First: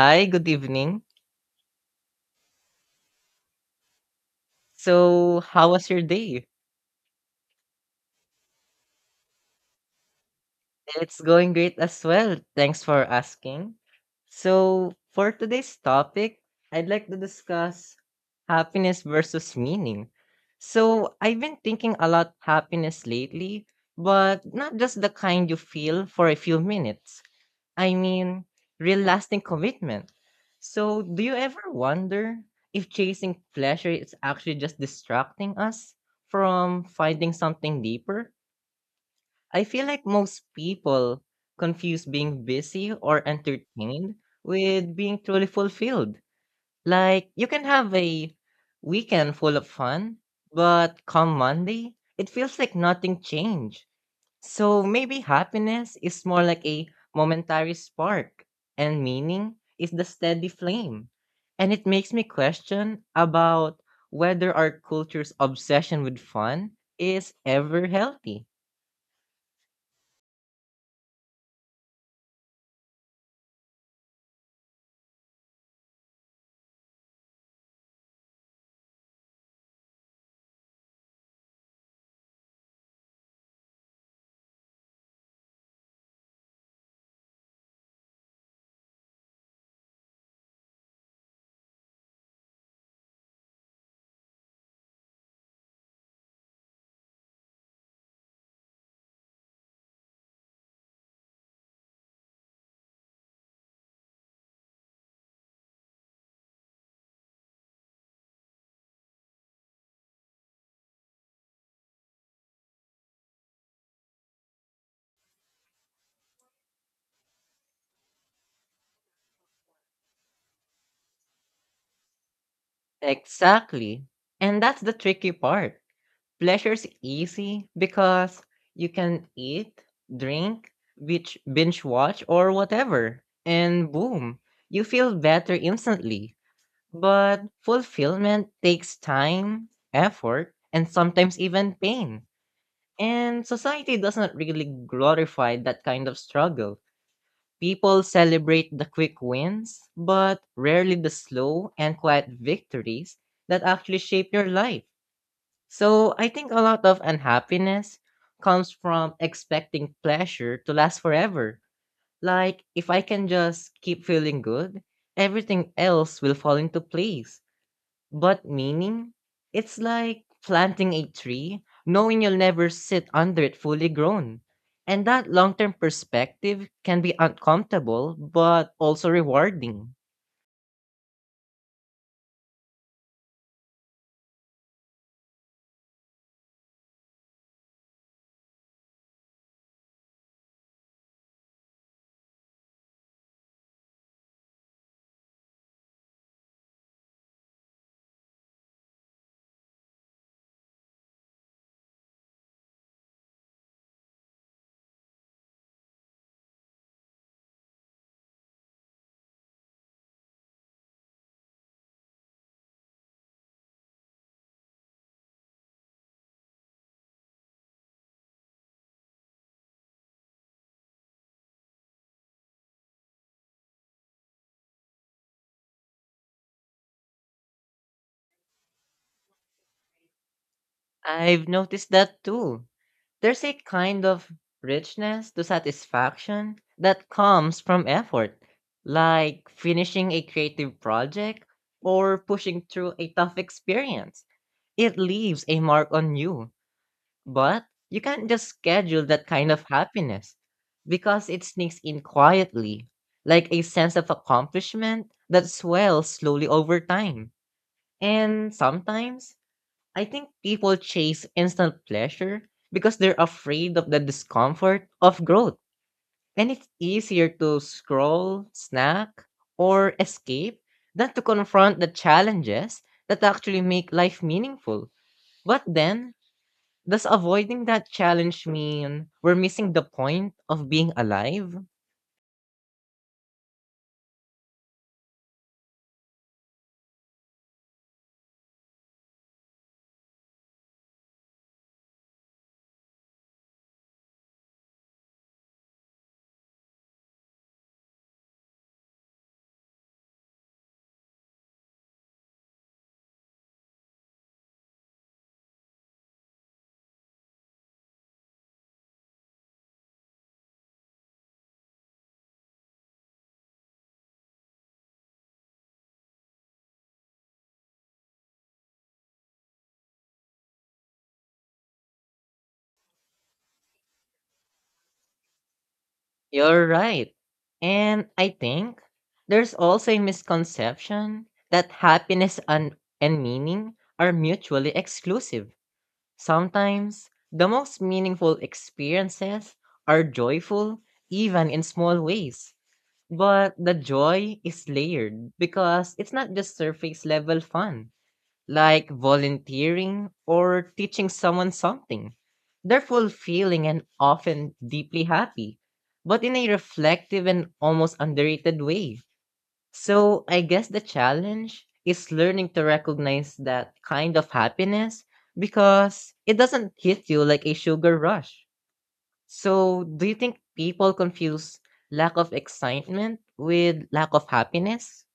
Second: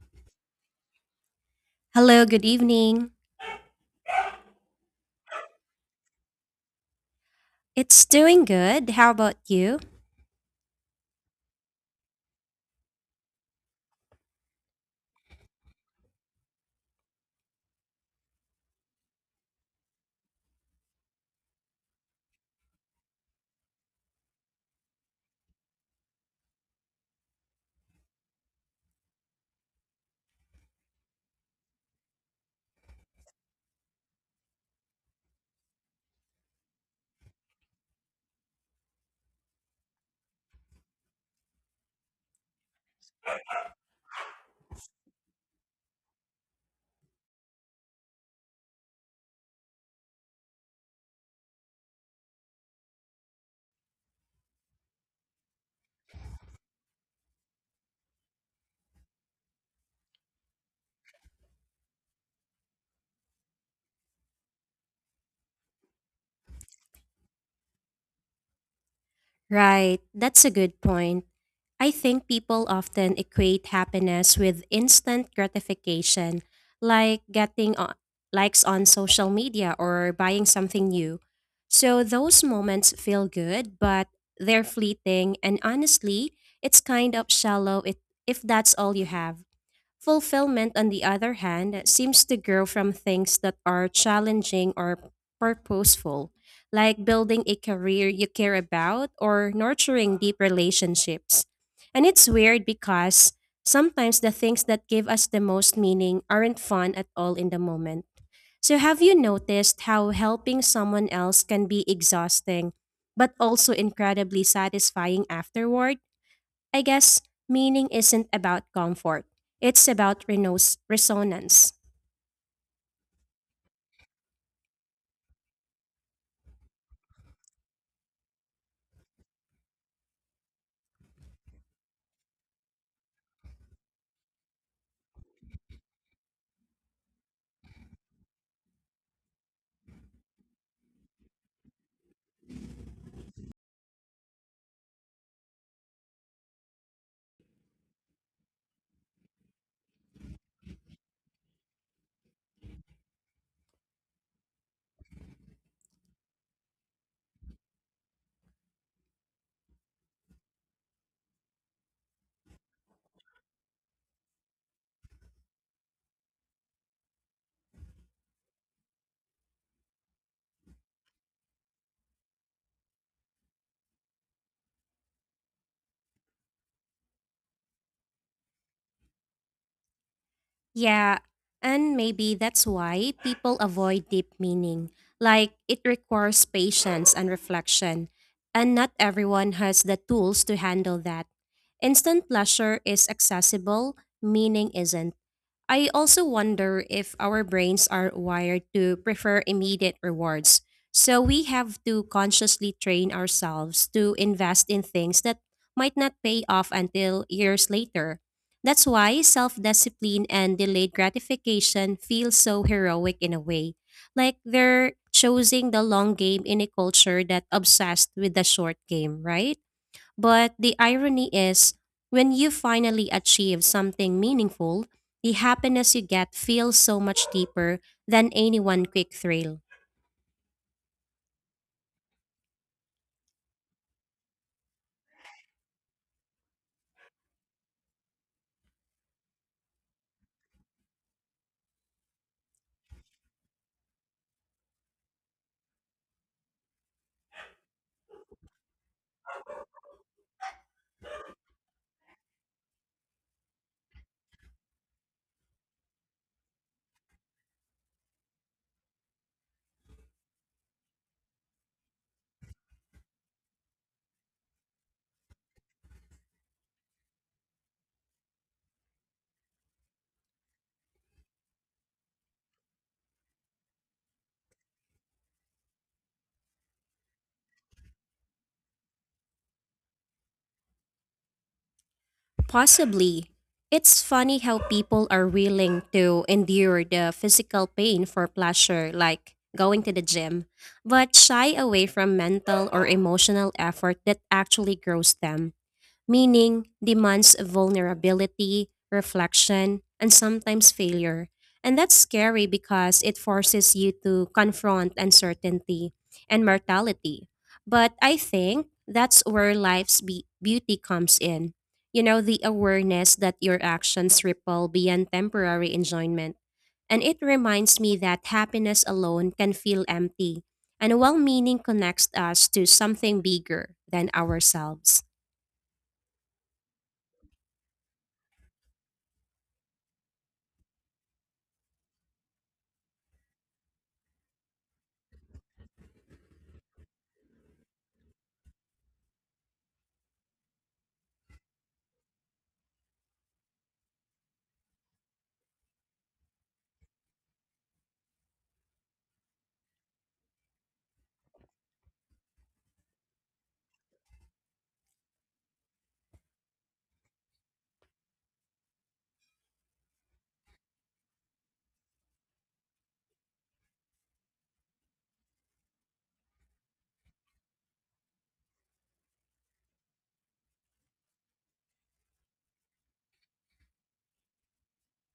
Hi, good evening. Hello, good evening. So, how was your day? It's doing good. How about you? It's going great as well. Thanks for asking. So, for today's topic, I'd like to discuss happiness versus meaning. So, I've been thinking a lot happiness lately, but not just the kind you feel for a few minutes. I mean, real lasting commitment. So, do you ever wonder if chasing pleasure is actually just distracting us from finding something deeper? I feel like most people confuse being busy or entertained with being truly fulfilled. Like, you can have a weekend full of fun, but come Monday, it feels like nothing changed. So maybe happiness is more like a momentary spark, and meaning is the steady flame. And it makes me question about whether our culture's obsession with fun is ever healthy. Right, that's a good point. I think people often equate happiness with instant gratification, like getting likes on social media or buying something new. So those moments feel good, but they're fleeting, and honestly, it's kind of shallow if that's all you have. Fulfillment, on the other hand, seems to grow from things that are challenging or purposeful, like building a career you care about or nurturing deep relationships. And it's weird because sometimes the things that give us the most meaning aren't fun at all in the moment. So, have you noticed how helping someone else can be exhausting, but also incredibly satisfying afterward? I guess meaning isn't about comfort, it's about resonance. Exactly. And that's the tricky part. Pleasure's easy because you can eat, drink, bitch, binge watch, or whatever. And boom, you feel better instantly. But fulfillment takes time, effort, and sometimes even pain. And society doesn't really glorify that kind of struggle. People celebrate the quick wins, but rarely the slow and quiet victories that actually shape your life. So I think a lot of unhappiness comes from expecting pleasure to last forever. Like, if I can just keep feeling good, everything else will fall into place. But meaning? It's like planting a tree, knowing you'll never sit under it fully grown. And that long term perspective can be uncomfortable, but also rewarding. Yeah, and maybe that's why people avoid deep meaning. Like, it requires patience and reflection, and not everyone has the tools to handle that. Instant pleasure is accessible, meaning isn't. I also wonder if our brains are wired to prefer immediate rewards. So we have to consciously train ourselves to invest in things that might not pay off until years later. That's why self discipline and delayed gratification feel so heroic in a way. Like they're choosing the long game in a culture that obsessed with the short game, right? But the irony is, when you finally achieve something meaningful, the happiness you get feels so much deeper than any one quick thrill. I've noticed that too. There's a kind of richness to satisfaction that comes from effort, like finishing a creative project or pushing through a tough experience. It leaves a mark on you. But you can't just schedule that kind of happiness because it sneaks in quietly, like a sense of accomplishment that swells slowly over time. And sometimes I think people chase instant pleasure because they're afraid of the discomfort of growth. And it's easier to scroll, snack, or escape than to confront the challenges that actually make life meaningful. But then does avoiding that challenge mean we're missing the point of being alive? Possibly. It's funny how people are willing to endure the physical pain for pleasure, like going to the gym, but shy away from mental or emotional effort that actually grows them. Meaning demands vulnerability, reflection, and sometimes failure. And that's scary because it forces you to confront uncertainty and mortality. But I think that's where beauty comes in. You know, the awareness that your actions ripple beyond temporary enjoyment. And it reminds me that happiness alone can feel empty, and well meaning connects us to something bigger than ourselves. You're right. And I think there's also a misconception that happiness and meaning are mutually exclusive. Sometimes the most meaningful experiences are joyful, even in small ways. But the joy is layered because it's not just surface level fun like volunteering or teaching someone something. They're fulfilling and often deeply happy, but in a reflective and almost underrated way. So I guess the challenge is learning to recognize that kind of happiness because it doesn't hit you like a sugar rush. So do you think people confuse lack of excitement with lack of happiness?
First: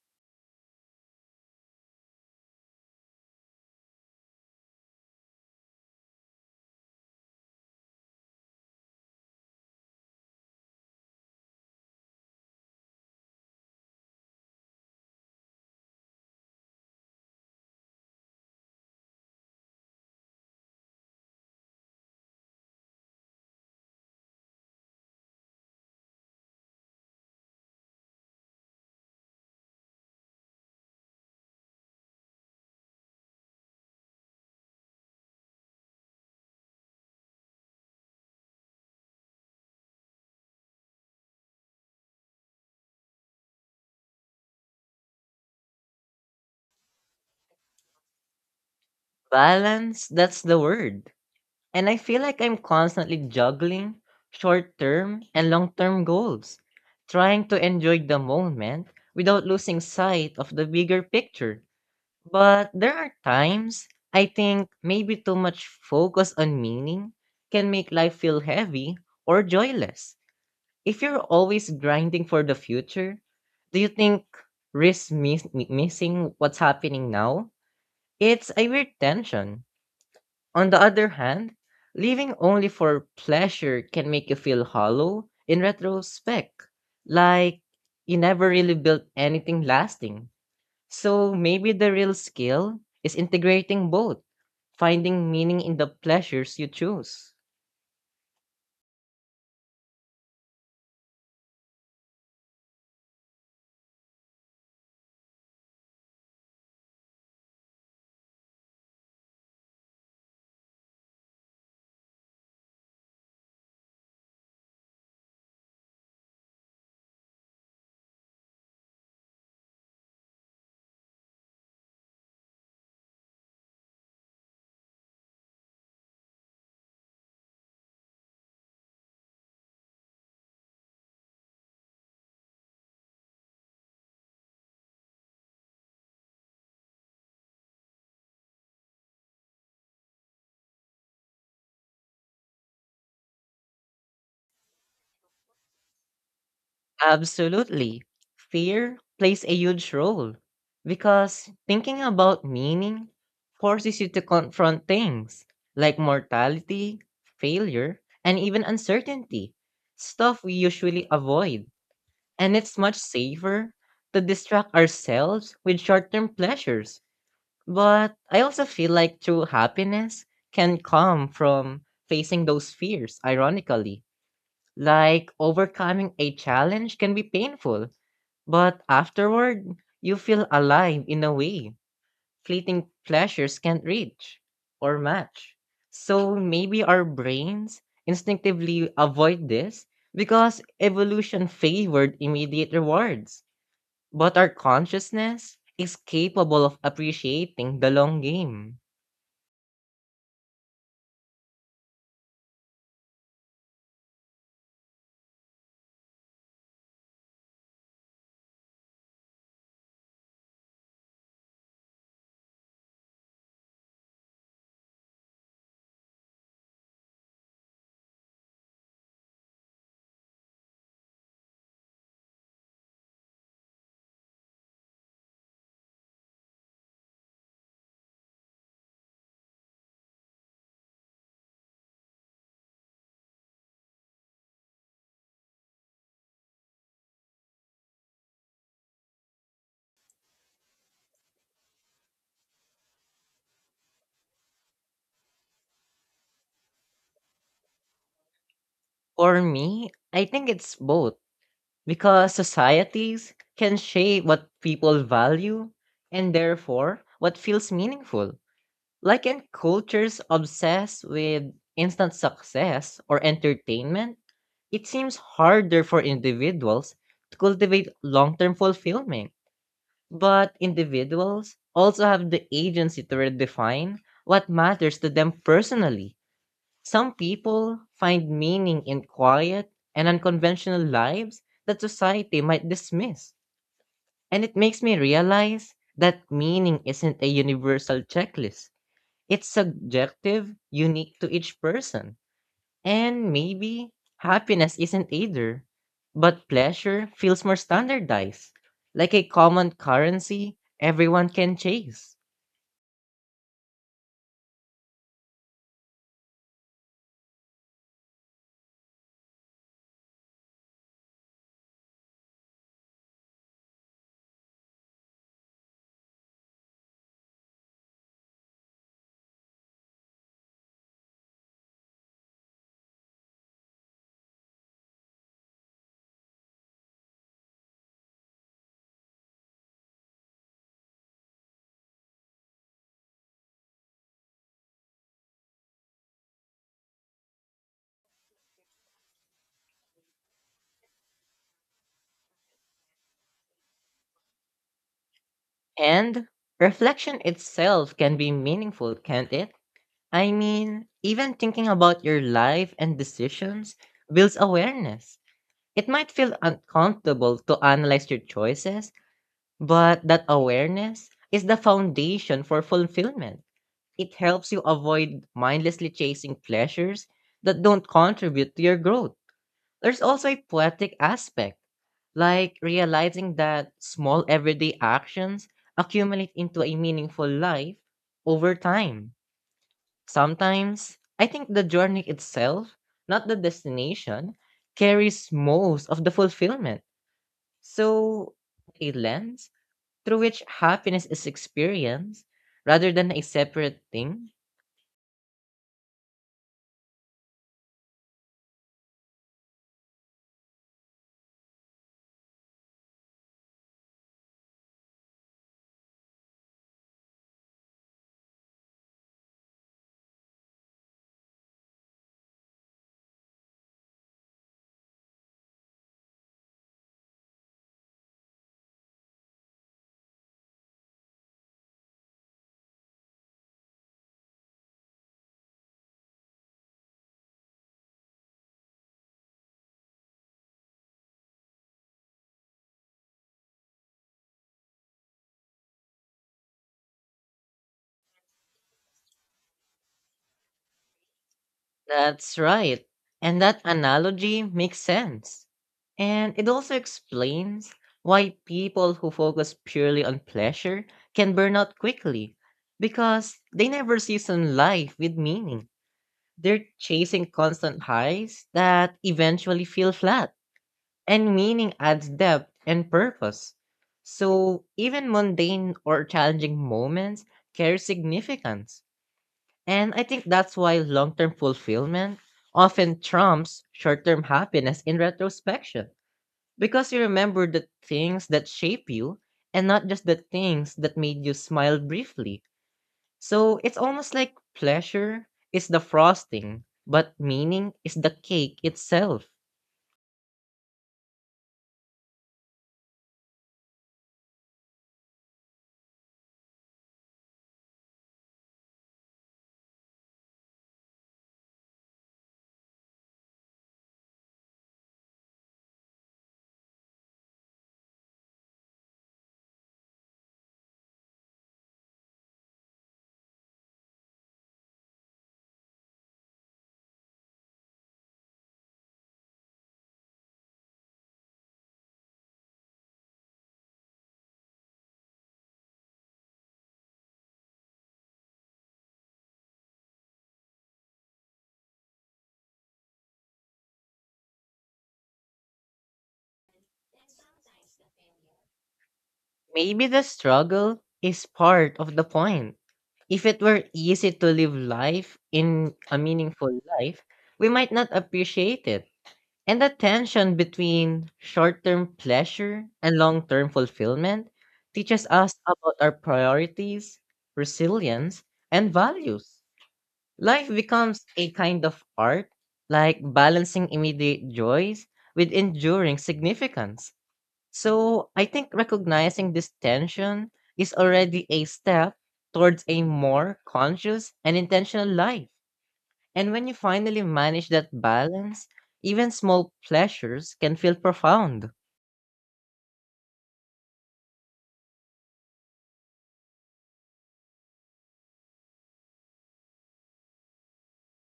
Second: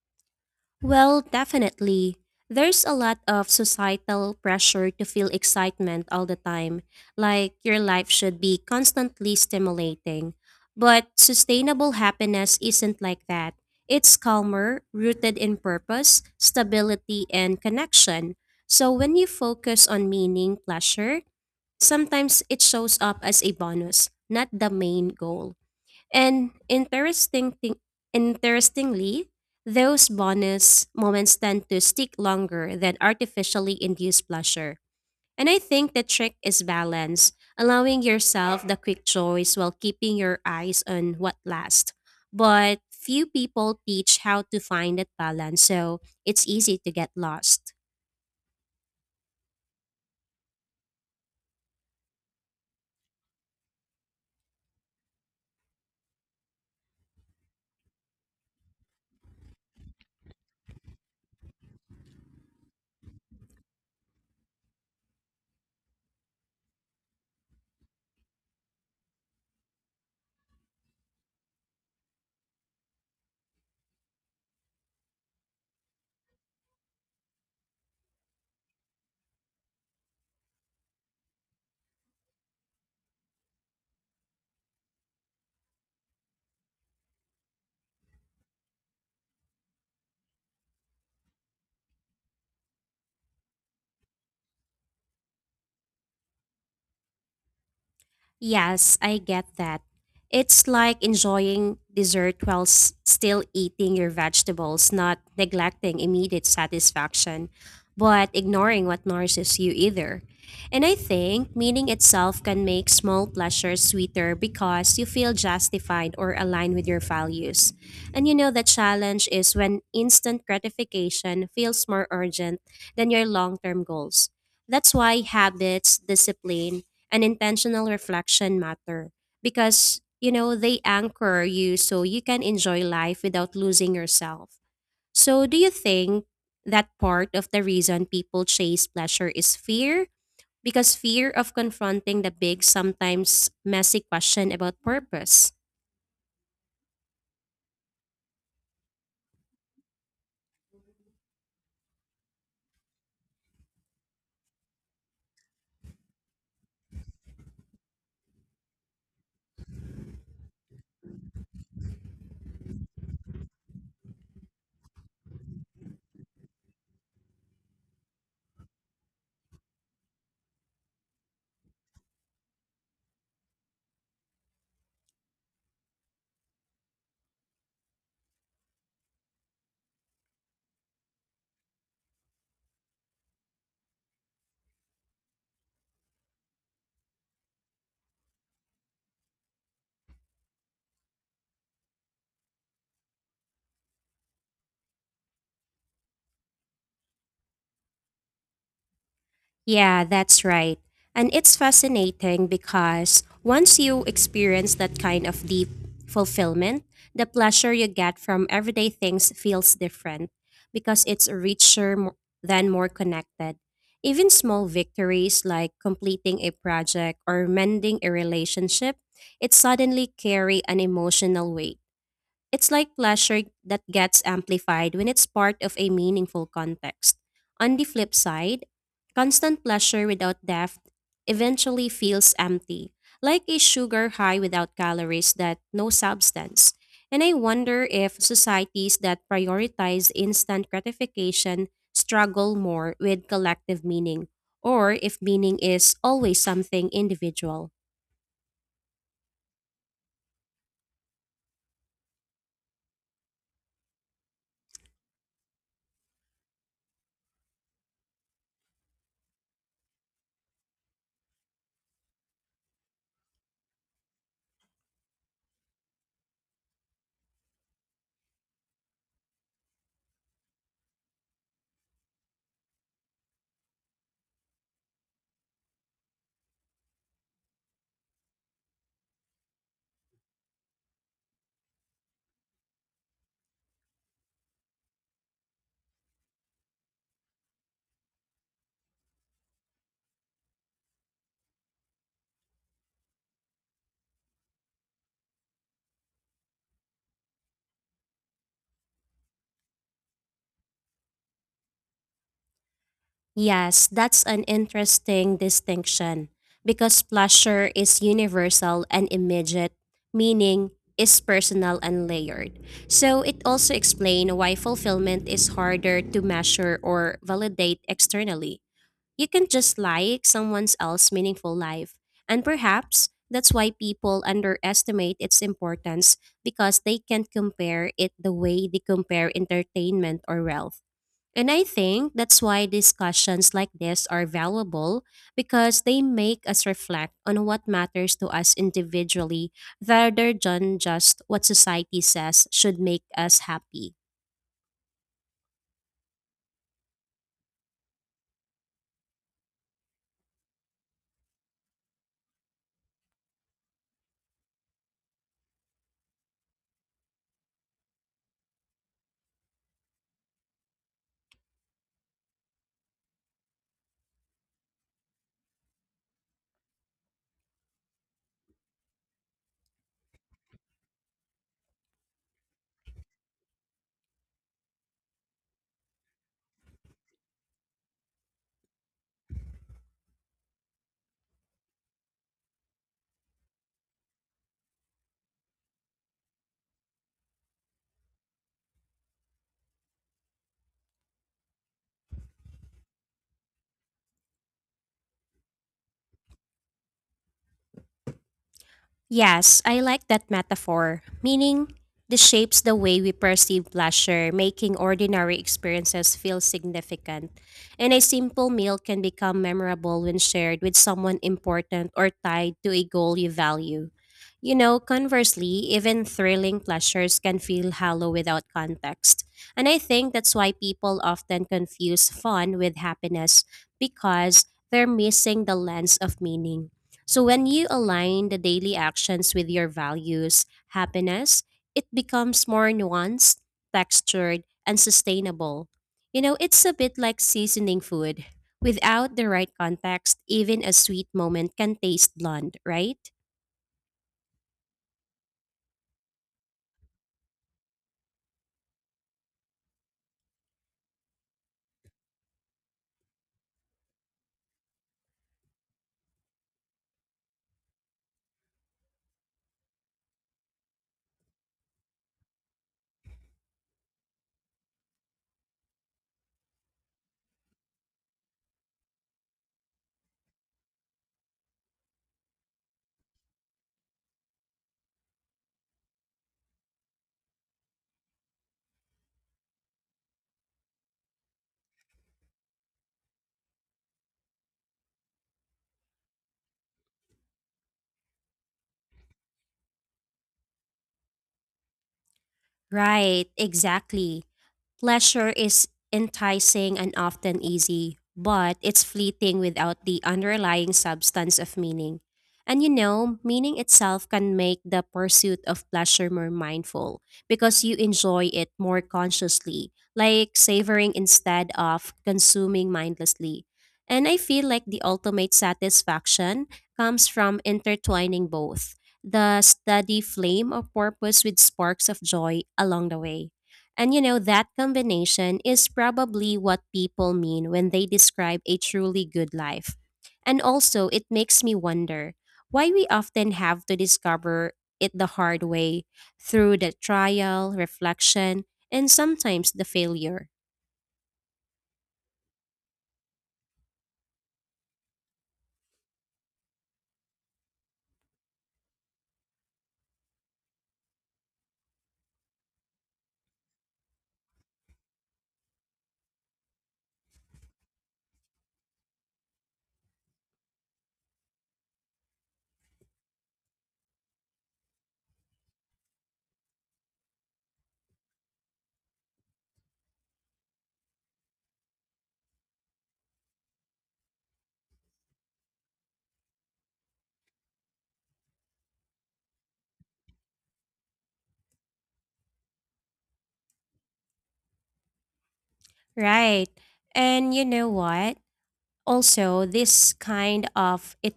Well, definitely. There's a lot of societal pressure to feel excitement all the time, like your life should be constantly stimulating. But sustainable happiness isn't like that. It's calmer, rooted in purpose, stability, and connection. So when you focus on meaning, pleasure, sometimes it shows up as a bonus, not the main goal. And interestingly, those bonus moments tend to stick longer than artificially induced pleasure. And I think the trick is balance, allowing yourself the quick joys while keeping your eyes on what lasts. But few people teach how to find that balance, so it's easy to get lost. Balance, that's the word. And I feel like I'm constantly juggling short term and long term goals, trying to enjoy the moment without losing sight of the bigger picture. But there are times I think maybe too much focus on meaning can make life feel heavy or joyless. If you're always grinding for the future, do you think missing what's happening now? It's a weird tension on the other hand, living only for pleasure can make you feel hollow in retrospect, like you never really built anything lasting. So maybe the real skill is integrating both, finding meaning in the pleasures you choose. Yes, I get that. It's like enjoying dessert while still eating your vegetables, not neglecting immediate satisfaction, but ignoring what nourishes you either. And I think meaning itself can make small pleasures sweeter because you feel justified or aligned with your values. And you know, the challenge is when instant gratification feels more urgent than your long term goals. That's why habits, discipline, and intentional reflection matter because you know they anchor you so you can enjoy life without losing yourself. So do you think that part of the reason people chase pleasure is fear, because fear of confronting the big sometimes messy question about purpose? Absolutely. Fear plays a huge role because thinking about meaning forces you to confront things like mortality, failure, and even uncertainty, stuff we usually avoid. And it's much safer to distract ourselves with short term pleasures. But I also feel like true happiness can come from facing those fears, ironically. Like overcoming a challenge can be painful, but afterward, you feel alive in a way fleeting pleasures can't reach or match. So maybe our brains instinctively avoid this because evolution favored immediate rewards. But our consciousness is capable of appreciating the long game. Yeah, that's right. And it's fascinating because once you experience that kind of deep fulfillment, the pleasure you get from everyday things feels different because it's than more connected. Even small victories like completing a project or mending a relationship, it suddenly carry an emotional weight. It's like pleasure that gets amplified when it's part of a meaningful context. On the flip side, constant pleasure without depth eventually feels empty, like a sugar high without calories, that no substance. And I wonder if societies that prioritize instant gratification struggle more with collective meaning, or if meaning is always something individual. For me, I think it's both. Because societies can shape what people value and therefore what feels meaningful. Like in cultures obsessed with instant success or entertainment, it seems harder for individuals to cultivate long term fulfillment. But individuals also have the agency to redefine what matters to them personally. Some people find meaning in quiet and unconventional lives that society might dismiss. And it makes me realize that meaning isn't a universal checklist. It's subjective, unique to each person. And maybe happiness isn't either. But pleasure feels more standardized, like a common currency everyone can chase. Yes, that's an interesting distinction because pleasure is universal and immediate, meaning is personal and layered. So it also explains why fulfillment is harder to measure or validate externally. You can just like someone else's meaningful life. And perhaps that's why people underestimate its importance because they can't compare it the way they compare entertainment or wealth. And I think that's why discussions like this are valuable because they make us reflect on what matters to us individually rather than just what society says should make us happy. And reflection itself can be meaningful, can't it? I mean, even thinking about your life and decisions builds awareness. It might feel uncomfortable to analyze your choices, but that awareness is the foundation for fulfillment. It helps you avoid mindlessly chasing pleasures that don't contribute to your growth. There's also a poetic aspect, like realizing that small everyday actions accumulate into a meaningful life over time. Sometimes, I think the journey itself, not the destination, carries most of the fulfillment. So, a lens through which happiness is experienced rather than a separate thing. Yes, I like that metaphor, meaning this shapes the way we perceive pleasure, making ordinary experiences feel significant. And a simple meal can become memorable when shared with someone important or tied to a goal you value. You know, conversely, even thrilling pleasures can feel hollow without context. And I think that's why people often confuse fun with happiness because they're missing the lens of meaning. So when you align the daily actions with your values, happiness, it becomes more nuanced, textured, and sustainable. You know, it's a bit like seasoning food. Without the right context, even a sweet moment can taste That's blunt, right. right? And that analogy makes sense. And it also explains why people who focus purely on pleasure can burn out quickly because they never season life with meaning. They're chasing constant highs that eventually feel flat, and meaning adds depth and purpose. So even mundane or challenging moments carry significance. And I think that's why long term fulfillment often trumps short term happiness in retrospection. Because you remember the things that shape you and not just the things that made you smile briefly. So it's almost like pleasure is the frosting, but meaning is the cake itself. Right, exactly. Pleasure is enticing and often easy, but it's fleeting without the underlying substance of meaning. And you know, meaning itself can make the pursuit of pleasure more mindful because you enjoy it more consciously, like savoring instead of consuming mindlessly. And I feel like the ultimate satisfaction comes from intertwining both the steady flame of purpose with sparks of joy along the way. And you know, that combination is probably what people mean when they describe a truly good life. And also, it makes me wonder why we often have to discover it the hard way through the trial, reflection, and sometimes the Maybe the failure. struggle is part of the point. If it were easy to live life in a meaningful life, we might not appreciate it. And the tension between short term pleasure and long term fulfillment teaches us about our priorities, resilience, and values. Life becomes a kind of art, like balancing immediate joys with enduring significance. So I think recognizing this tension is already a step towards a more conscious and intentional life. And when you finally manage that balance, even small pleasures can feel profound. Right. And you know what? Also, this kind of it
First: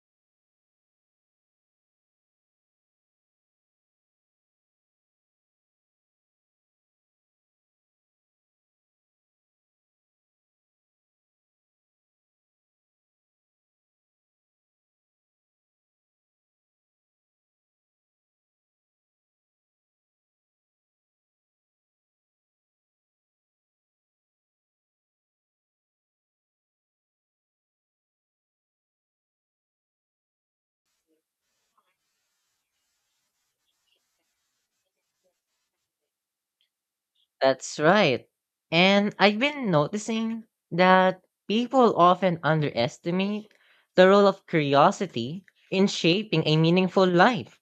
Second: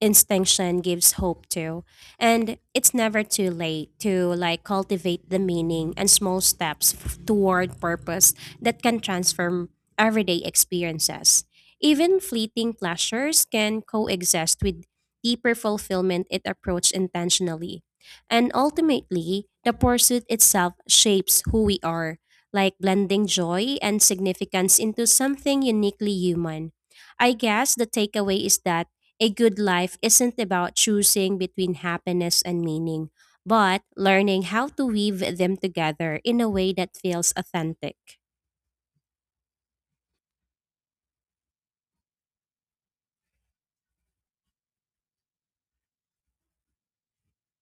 instinction gives hope to. And it's never too late to like cultivate the meaning and small steps toward purpose that can transform everyday experiences. Even fleeting pleasures can coexist with deeper fulfillment if approached intentionally. And ultimately, the pursuit itself shapes who we are, like blending joy and significance into something uniquely human. I guess the takeaway is that a good life isn't about choosing between happiness and meaning, but learning how to weave them together in a way that feels That's authentic. right. And I've been noticing that people often underestimate the role of curiosity in shaping a meaningful life.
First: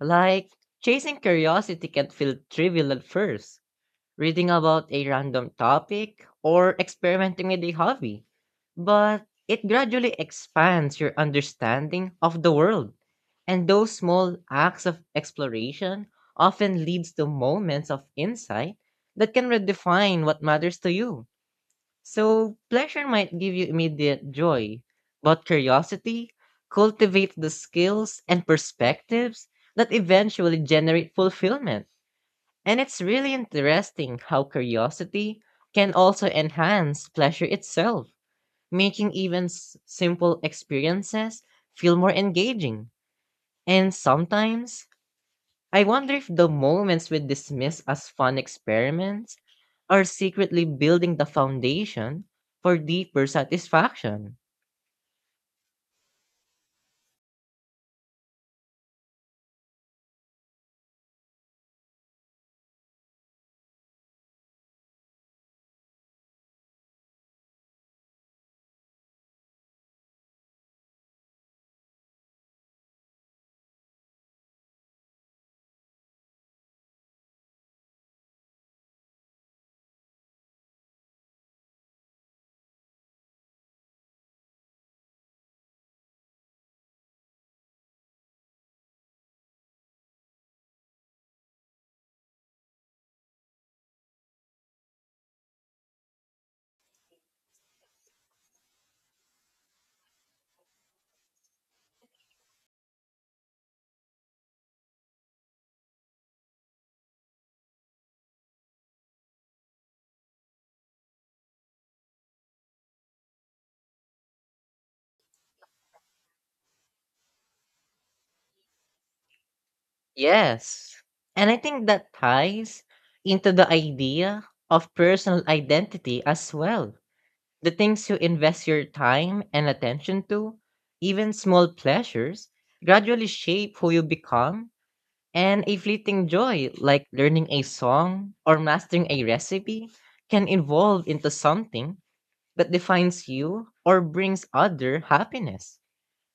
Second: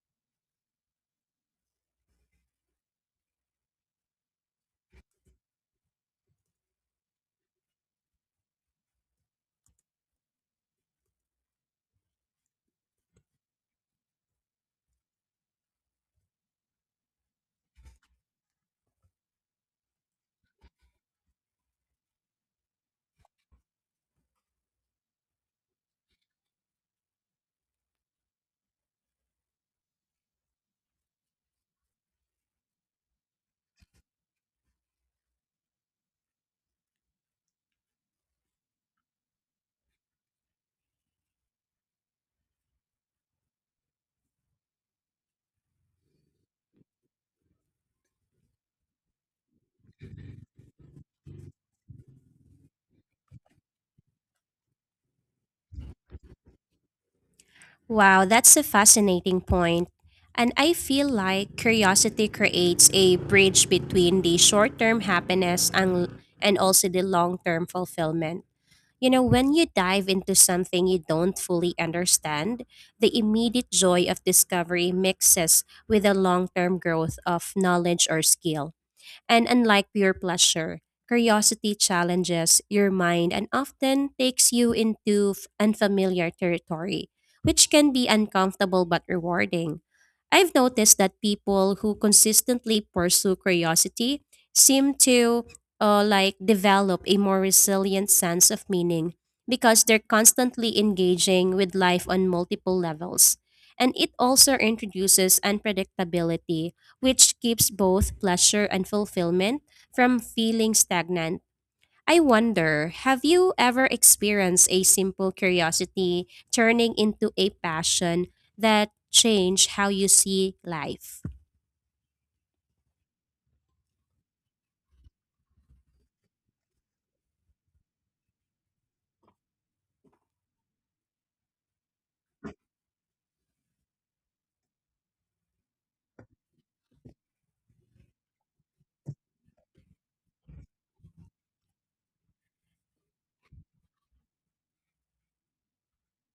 Like, chasing curiosity can feel trivial at first, reading about a random topic, or experimenting with a hobby. But it gradually expands your understanding of the world. And those small acts of exploration often leads to moments of insight that can redefine what matters to you. So pleasure might give you immediate joy, but curiosity cultivates the skills and perspectives that eventually generate fulfillment. And it's really interesting how curiosity can also enhance pleasure itself, making even simple experiences feel more engaging. And sometimes, I wonder if the moments we dismiss as fun experiments are secretly building the foundation for deeper satisfaction. Wow, that's a fascinating point. And I feel like curiosity creates a bridge between the short term happiness and also the long term fulfillment. You know, when you dive into something you don't fully understand, the immediate joy of discovery mixes with the long term growth of knowledge or skill. And unlike pure pleasure, curiosity challenges your mind and often takes you into unfamiliar territory, which can be uncomfortable but rewarding. I've noticed that people who consistently pursue curiosity seem to like develop a more resilient sense of meaning because they're constantly engaging with life on multiple levels. And it also introduces unpredictability which keeps both pleasure and fulfillment from feeling stagnant. I wonder, have you ever experienced a simple curiosity turning into a passion that changed how you see Yes. life? And I think that ties into the idea of personal identity as well. The things you invest your time and attention to, even small pleasures, gradually shape who you become, and a fleeting joy like learning a song or mastering a recipe can evolve into something that defines you or brings other happiness.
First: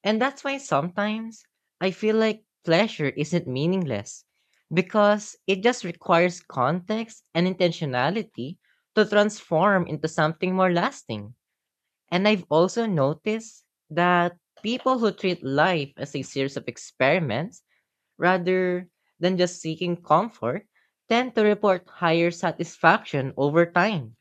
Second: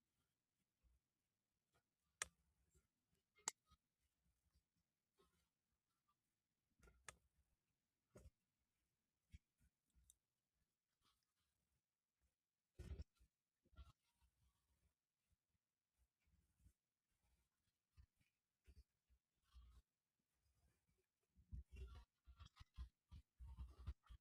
And that's why sometimes I feel like pleasure isn't meaningless because it just requires context and intentionality to transform into something more lasting. And I've also noticed that people who treat life as a series of experiments rather than just seeking comfort tend to report higher satisfaction over time.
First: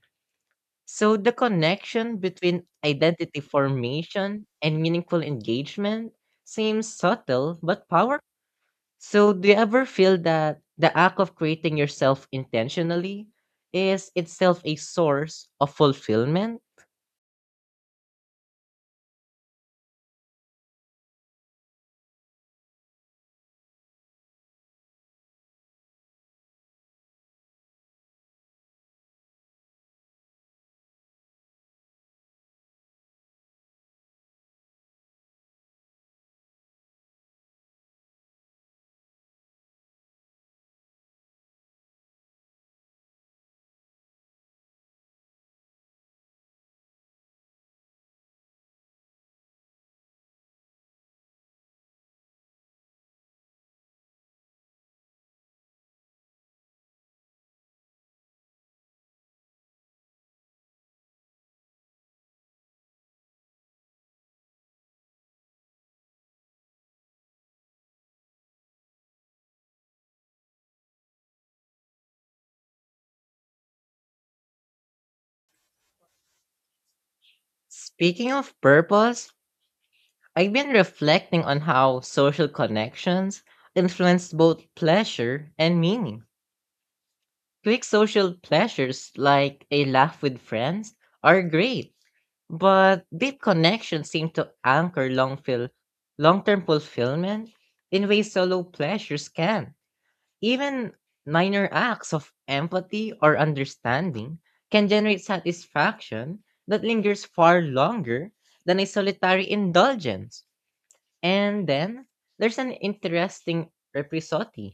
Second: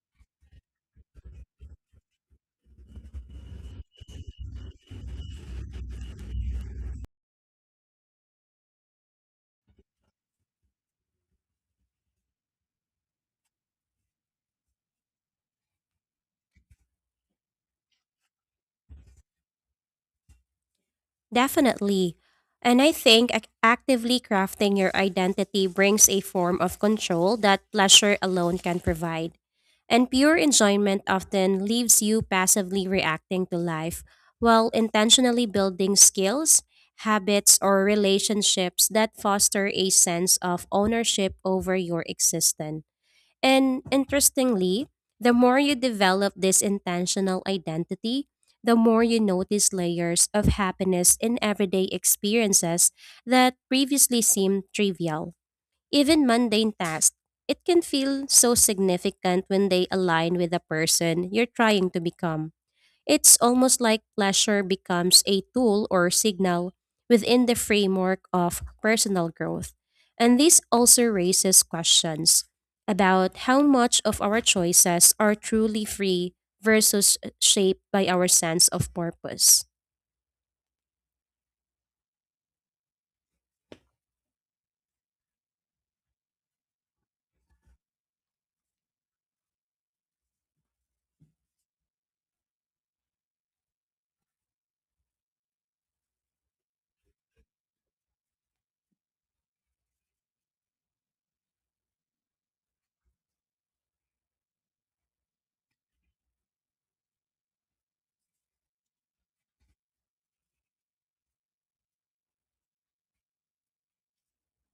So the connection between identity formation and meaningful engagement seems subtle but powerful. So do you ever feel that the act of creating yourself intentionally is itself a source of fulfillment? Definitely. And I think actively crafting your identity brings a form of control that pleasure alone can provide. And pure enjoyment often leaves you passively reacting to life while intentionally building skills, habits, or relationships that foster a sense of ownership over your existence. And interestingly, the more you develop this intentional identity, the more you notice layers of happiness in everyday experiences that previously seemed trivial. Even mundane tasks, it can feel so significant when they align with the person you're trying to become. It's almost like pleasure becomes a tool or signal within the framework of personal growth. And this also raises questions about how much of our choices are truly free versus shaped by our Speaking of sense of purpose, purpose. I've been reflecting on how social connections influence both pleasure and meaning. Quick social pleasures like a laugh with friends are great, but deep connections seem to anchor long-term fulfillment in ways solo pleasures can. Even minor acts of empathy or understanding can generate satisfaction that lingers far longer than a solitary indulgence. And then there's an interesting reprisotti.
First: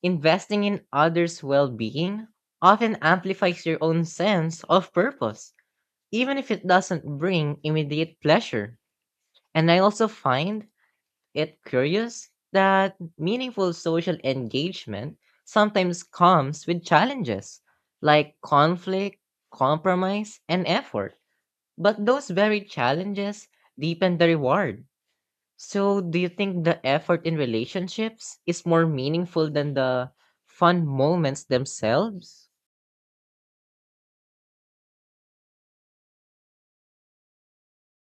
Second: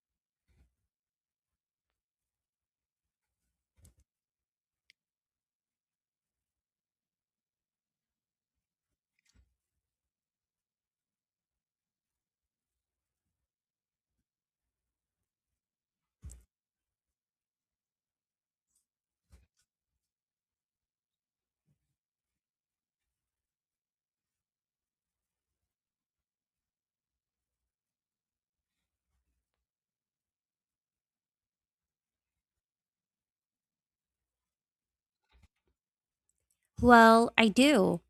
Investing in others' well being often amplifies your own sense of purpose, even if it doesn't bring immediate pleasure. And I also find it curious that meaningful social engagement sometimes comes with challenges like conflict, compromise, and effort. But those very challenges deepen the reward. So, do you think the effort in relationships is more meaningful than the fun moments themselves? Well, I do.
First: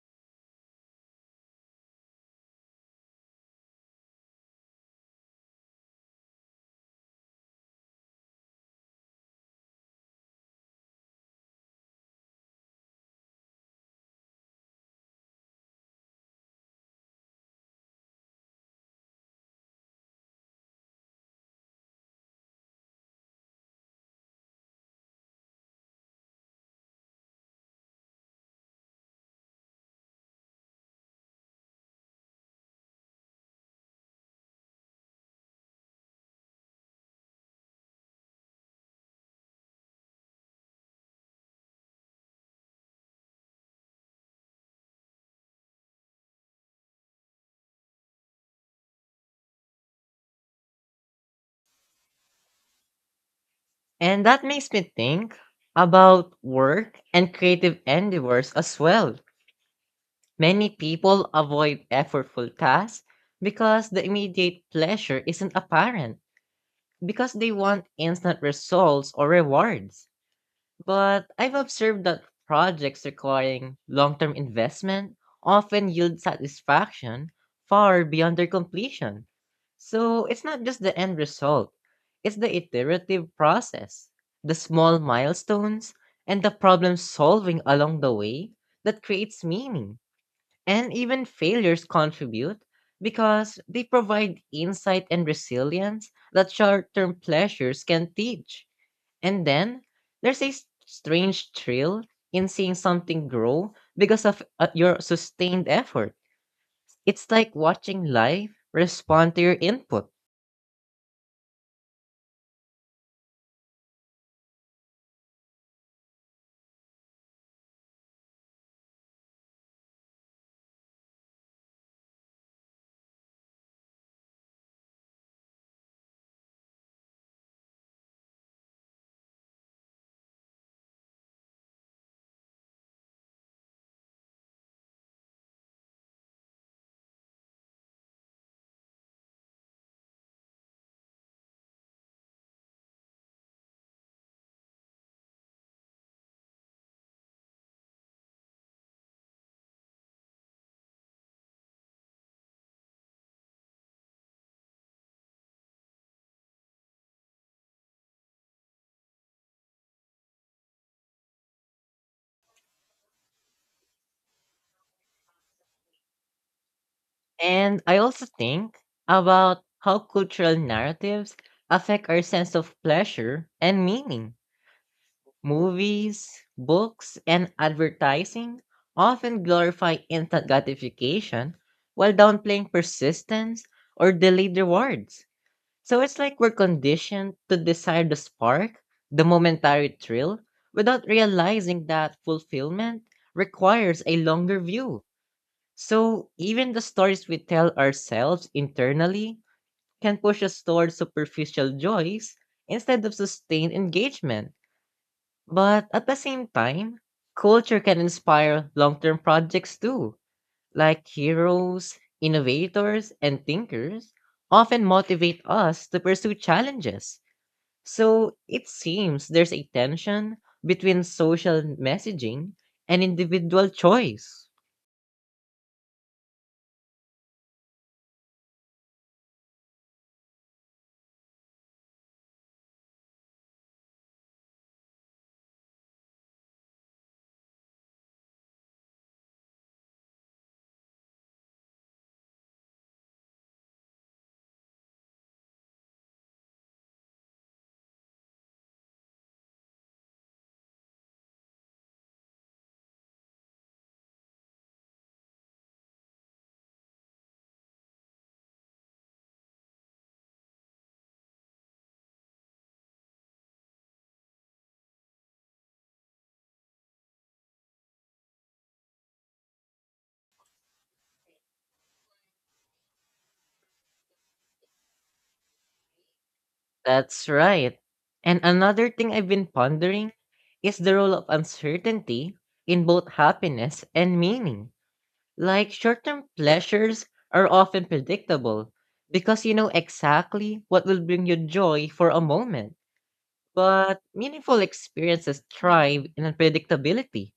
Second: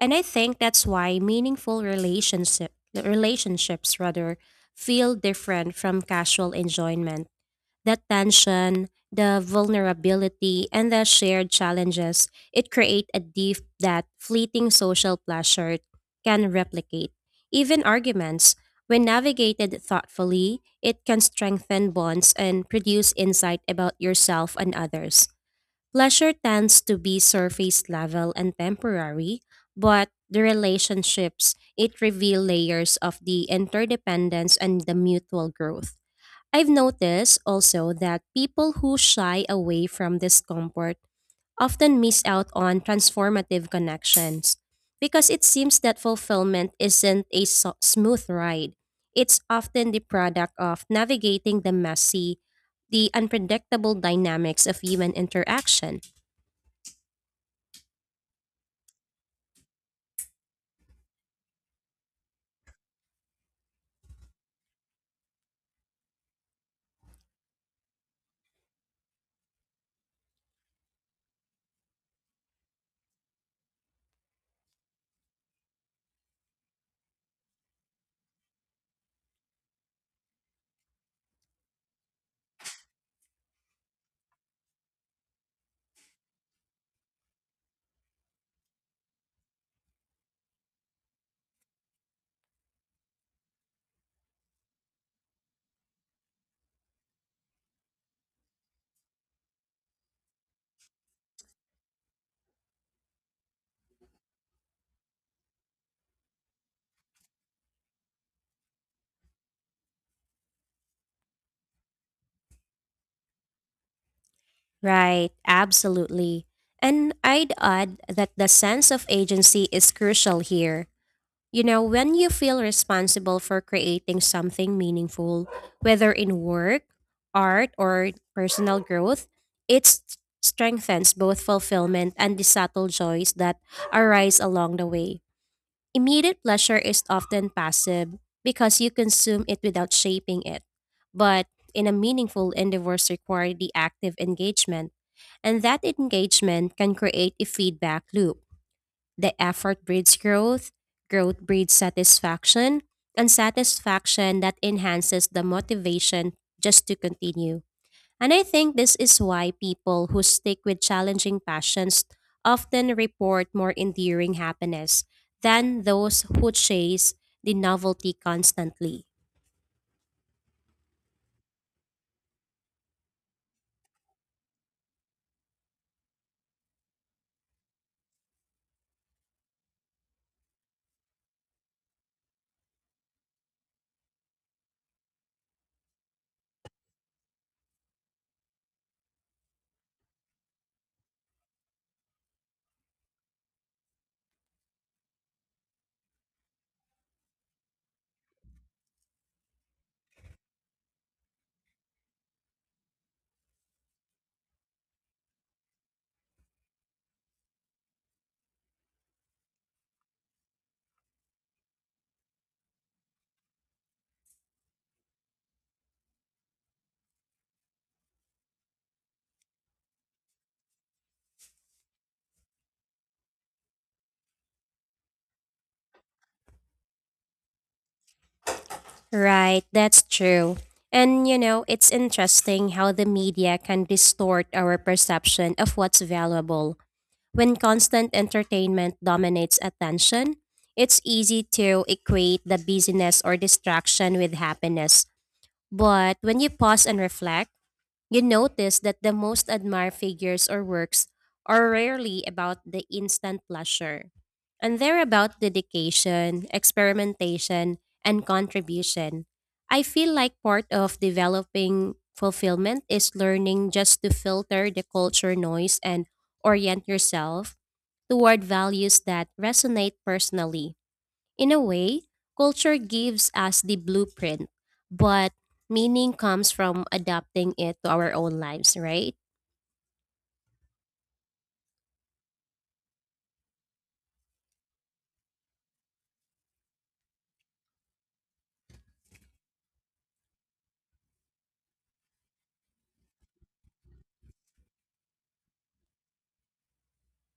And I think that's why meaningful relationships rather feel different from casual enjoyment. That tension, the vulnerability, and the shared challenges, it create a deep that fleeting social pleasure can replicate. Even arguments, when navigated thoughtfully, it can strengthen bonds and produce insight about yourself and others. Pleasure tends to be surface level and temporary, but the relationships, it reveal layers of the interdependence and the mutual growth. I've noticed also that people who shy away from discomfort often miss out on transformative connections because it seems that fulfillment isn't a smooth ride. It's often the product of navigating the messy, the unpredictable And that dynamics makes of me human think interaction. about work and creative endeavors as well. Many people avoid effortful tasks because the immediate pleasure isn't apparent, because they want instant results or rewards. But I've observed that projects requiring long term investment often yield satisfaction far beyond their completion. So it's not just the end result, it's the iterative process, the small milestones, and the problem solving along the way that creates meaning. And even failures contribute because they provide insight and resilience that short term pleasures can teach. And then there's a strange thrill in seeing something grow because of your sustained effort. It's like watching life respond to your input. Right, absolutely. And I'd add that the sense of agency is crucial here. You know, when you feel responsible for creating something meaningful, whether in work, art, or personal growth, it strengthens both fulfillment and the subtle joys that arise along the way. Immediate pleasure is often passive because you consume it without shaping it. But in a meaningful endeavors require the active engagement, and that engagement can create a feedback loop. The effort breeds growth, growth breeds satisfaction, and satisfaction that enhances the motivation just to continue. And I think this is why people who stick with challenging passions often report more enduring happiness than those who chase the And I novelty also think constantly. about how cultural narratives affect our sense of pleasure and meaning. Movies, books, and advertising often glorify instant gratification while downplaying persistence or delayed rewards. So it's like we're conditioned to desire the spark, the momentary thrill, without realizing that fulfillment requires a longer view. So even the stories we tell ourselves internally can push us toward superficial joys instead of sustained engagement. But at the same time, culture can inspire long term projects too, like heroes, innovators, and thinkers often motivate us to pursue challenges. So it seems there's a tension between social messaging and individual choice. Right, that's true. And you know, it's interesting how the media can distort our perception of what's valuable. When constant entertainment dominates attention, it's easy to equate the busyness or distraction with happiness. But when you pause and reflect, you notice that the most admired figures or works are rarely about the instant pleasure, and they're about dedication, experimentation, and contribution. I feel like part of developing fulfillment is learning just to filter the culture noise and orient yourself toward values that resonate personally. In a way, culture gives us the blueprint, but meaning comes from That's adapting right. it to our And own lives, another thing right? I've been pondering is the role of uncertainty in both happiness and meaning. Like short term pleasures are often predictable because you know exactly what will bring you joy for a moment. But meaningful experiences thrive in unpredictability.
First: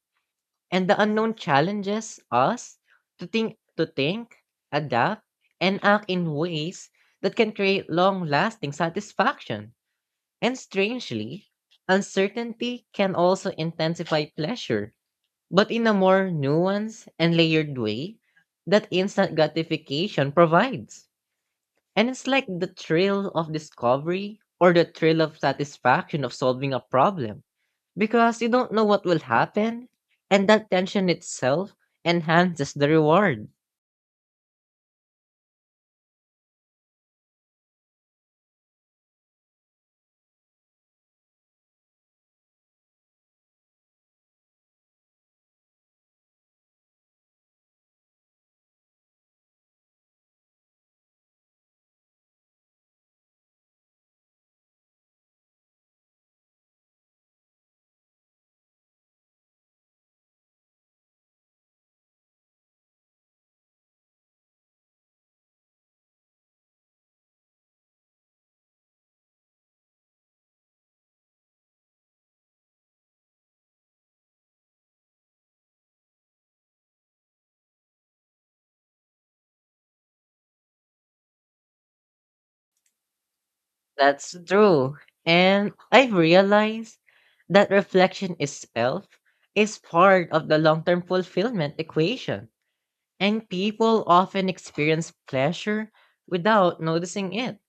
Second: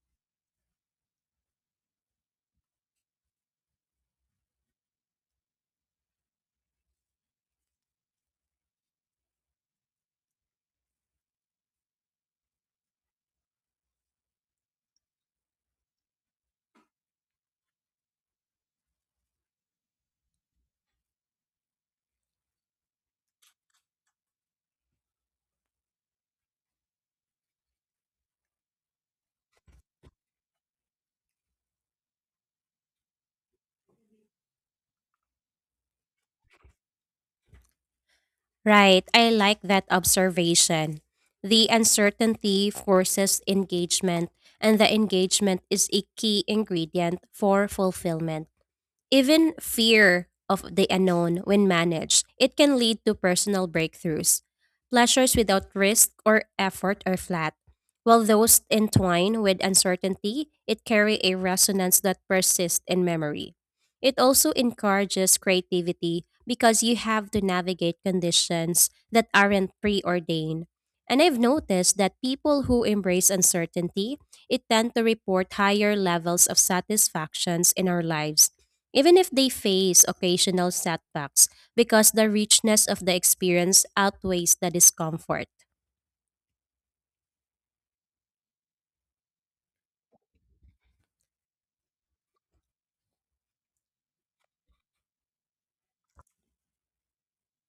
And the unknown challenges us to think, adapt, and act in ways that can create long-lasting satisfaction. And strangely, uncertainty can also intensify pleasure, but in a more nuanced and layered way that instant gratification provides. And it's like the thrill of discovery or the thrill of satisfaction of solving a problem because you don't know what will happen, and that tension itself enhances the reward. Right. I like that observation. The uncertainty forces engagement, and the engagement is a key ingredient for fulfillment. Even fear of the unknown, when managed, it can lead to personal breakthroughs. Pleasures without risk or effort are flat, while those entwined with uncertainty, it carry a resonance that persists in memory. It also encourages creativity because you have to navigate conditions that aren't preordained. And I've noticed that people who embrace uncertainty, it tend to report higher levels of satisfactions in our lives even if they face occasional setbacks because the richness of the experience That's outweighs the true. discomfort. And I've realized that reflection itself is part of the long term fulfillment equation. And people often experience pleasure without noticing it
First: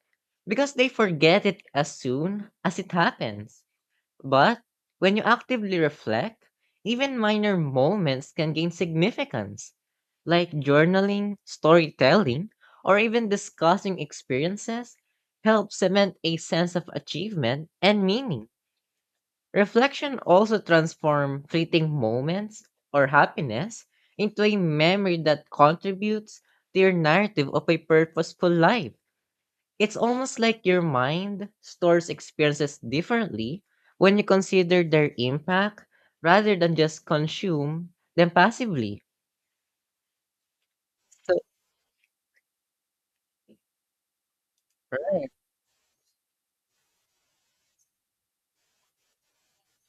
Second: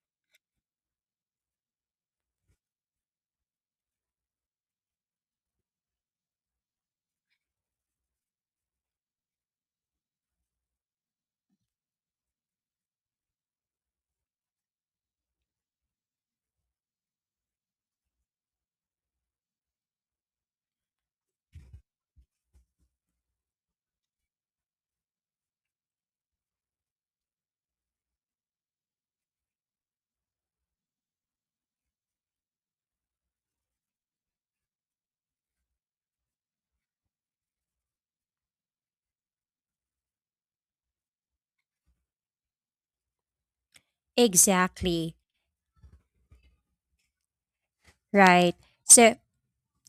because they forget it as soon as it happens. But when you actively reflect, even minor moments can gain significance, like journaling, storytelling, or even discussing experiences help cement a sense of achievement and meaning. Reflection also transforms fleeting moments or happiness into a memory that contributes to your narrative of a purposeful life. It's almost like your mind stores experiences differently when you consider their impact rather than just consume them passively. So, Exactly. Right. So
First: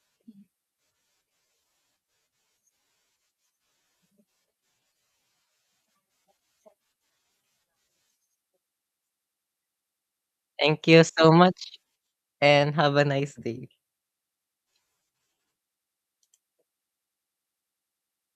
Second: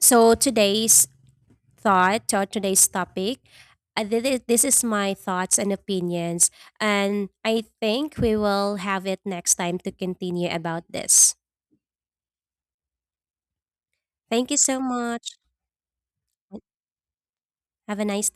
so today's thought or today's topic this is my thoughts and opinions and I think we will have it next time to continue about thank you so this. much and have a nice day. Thank you so much. Have a nice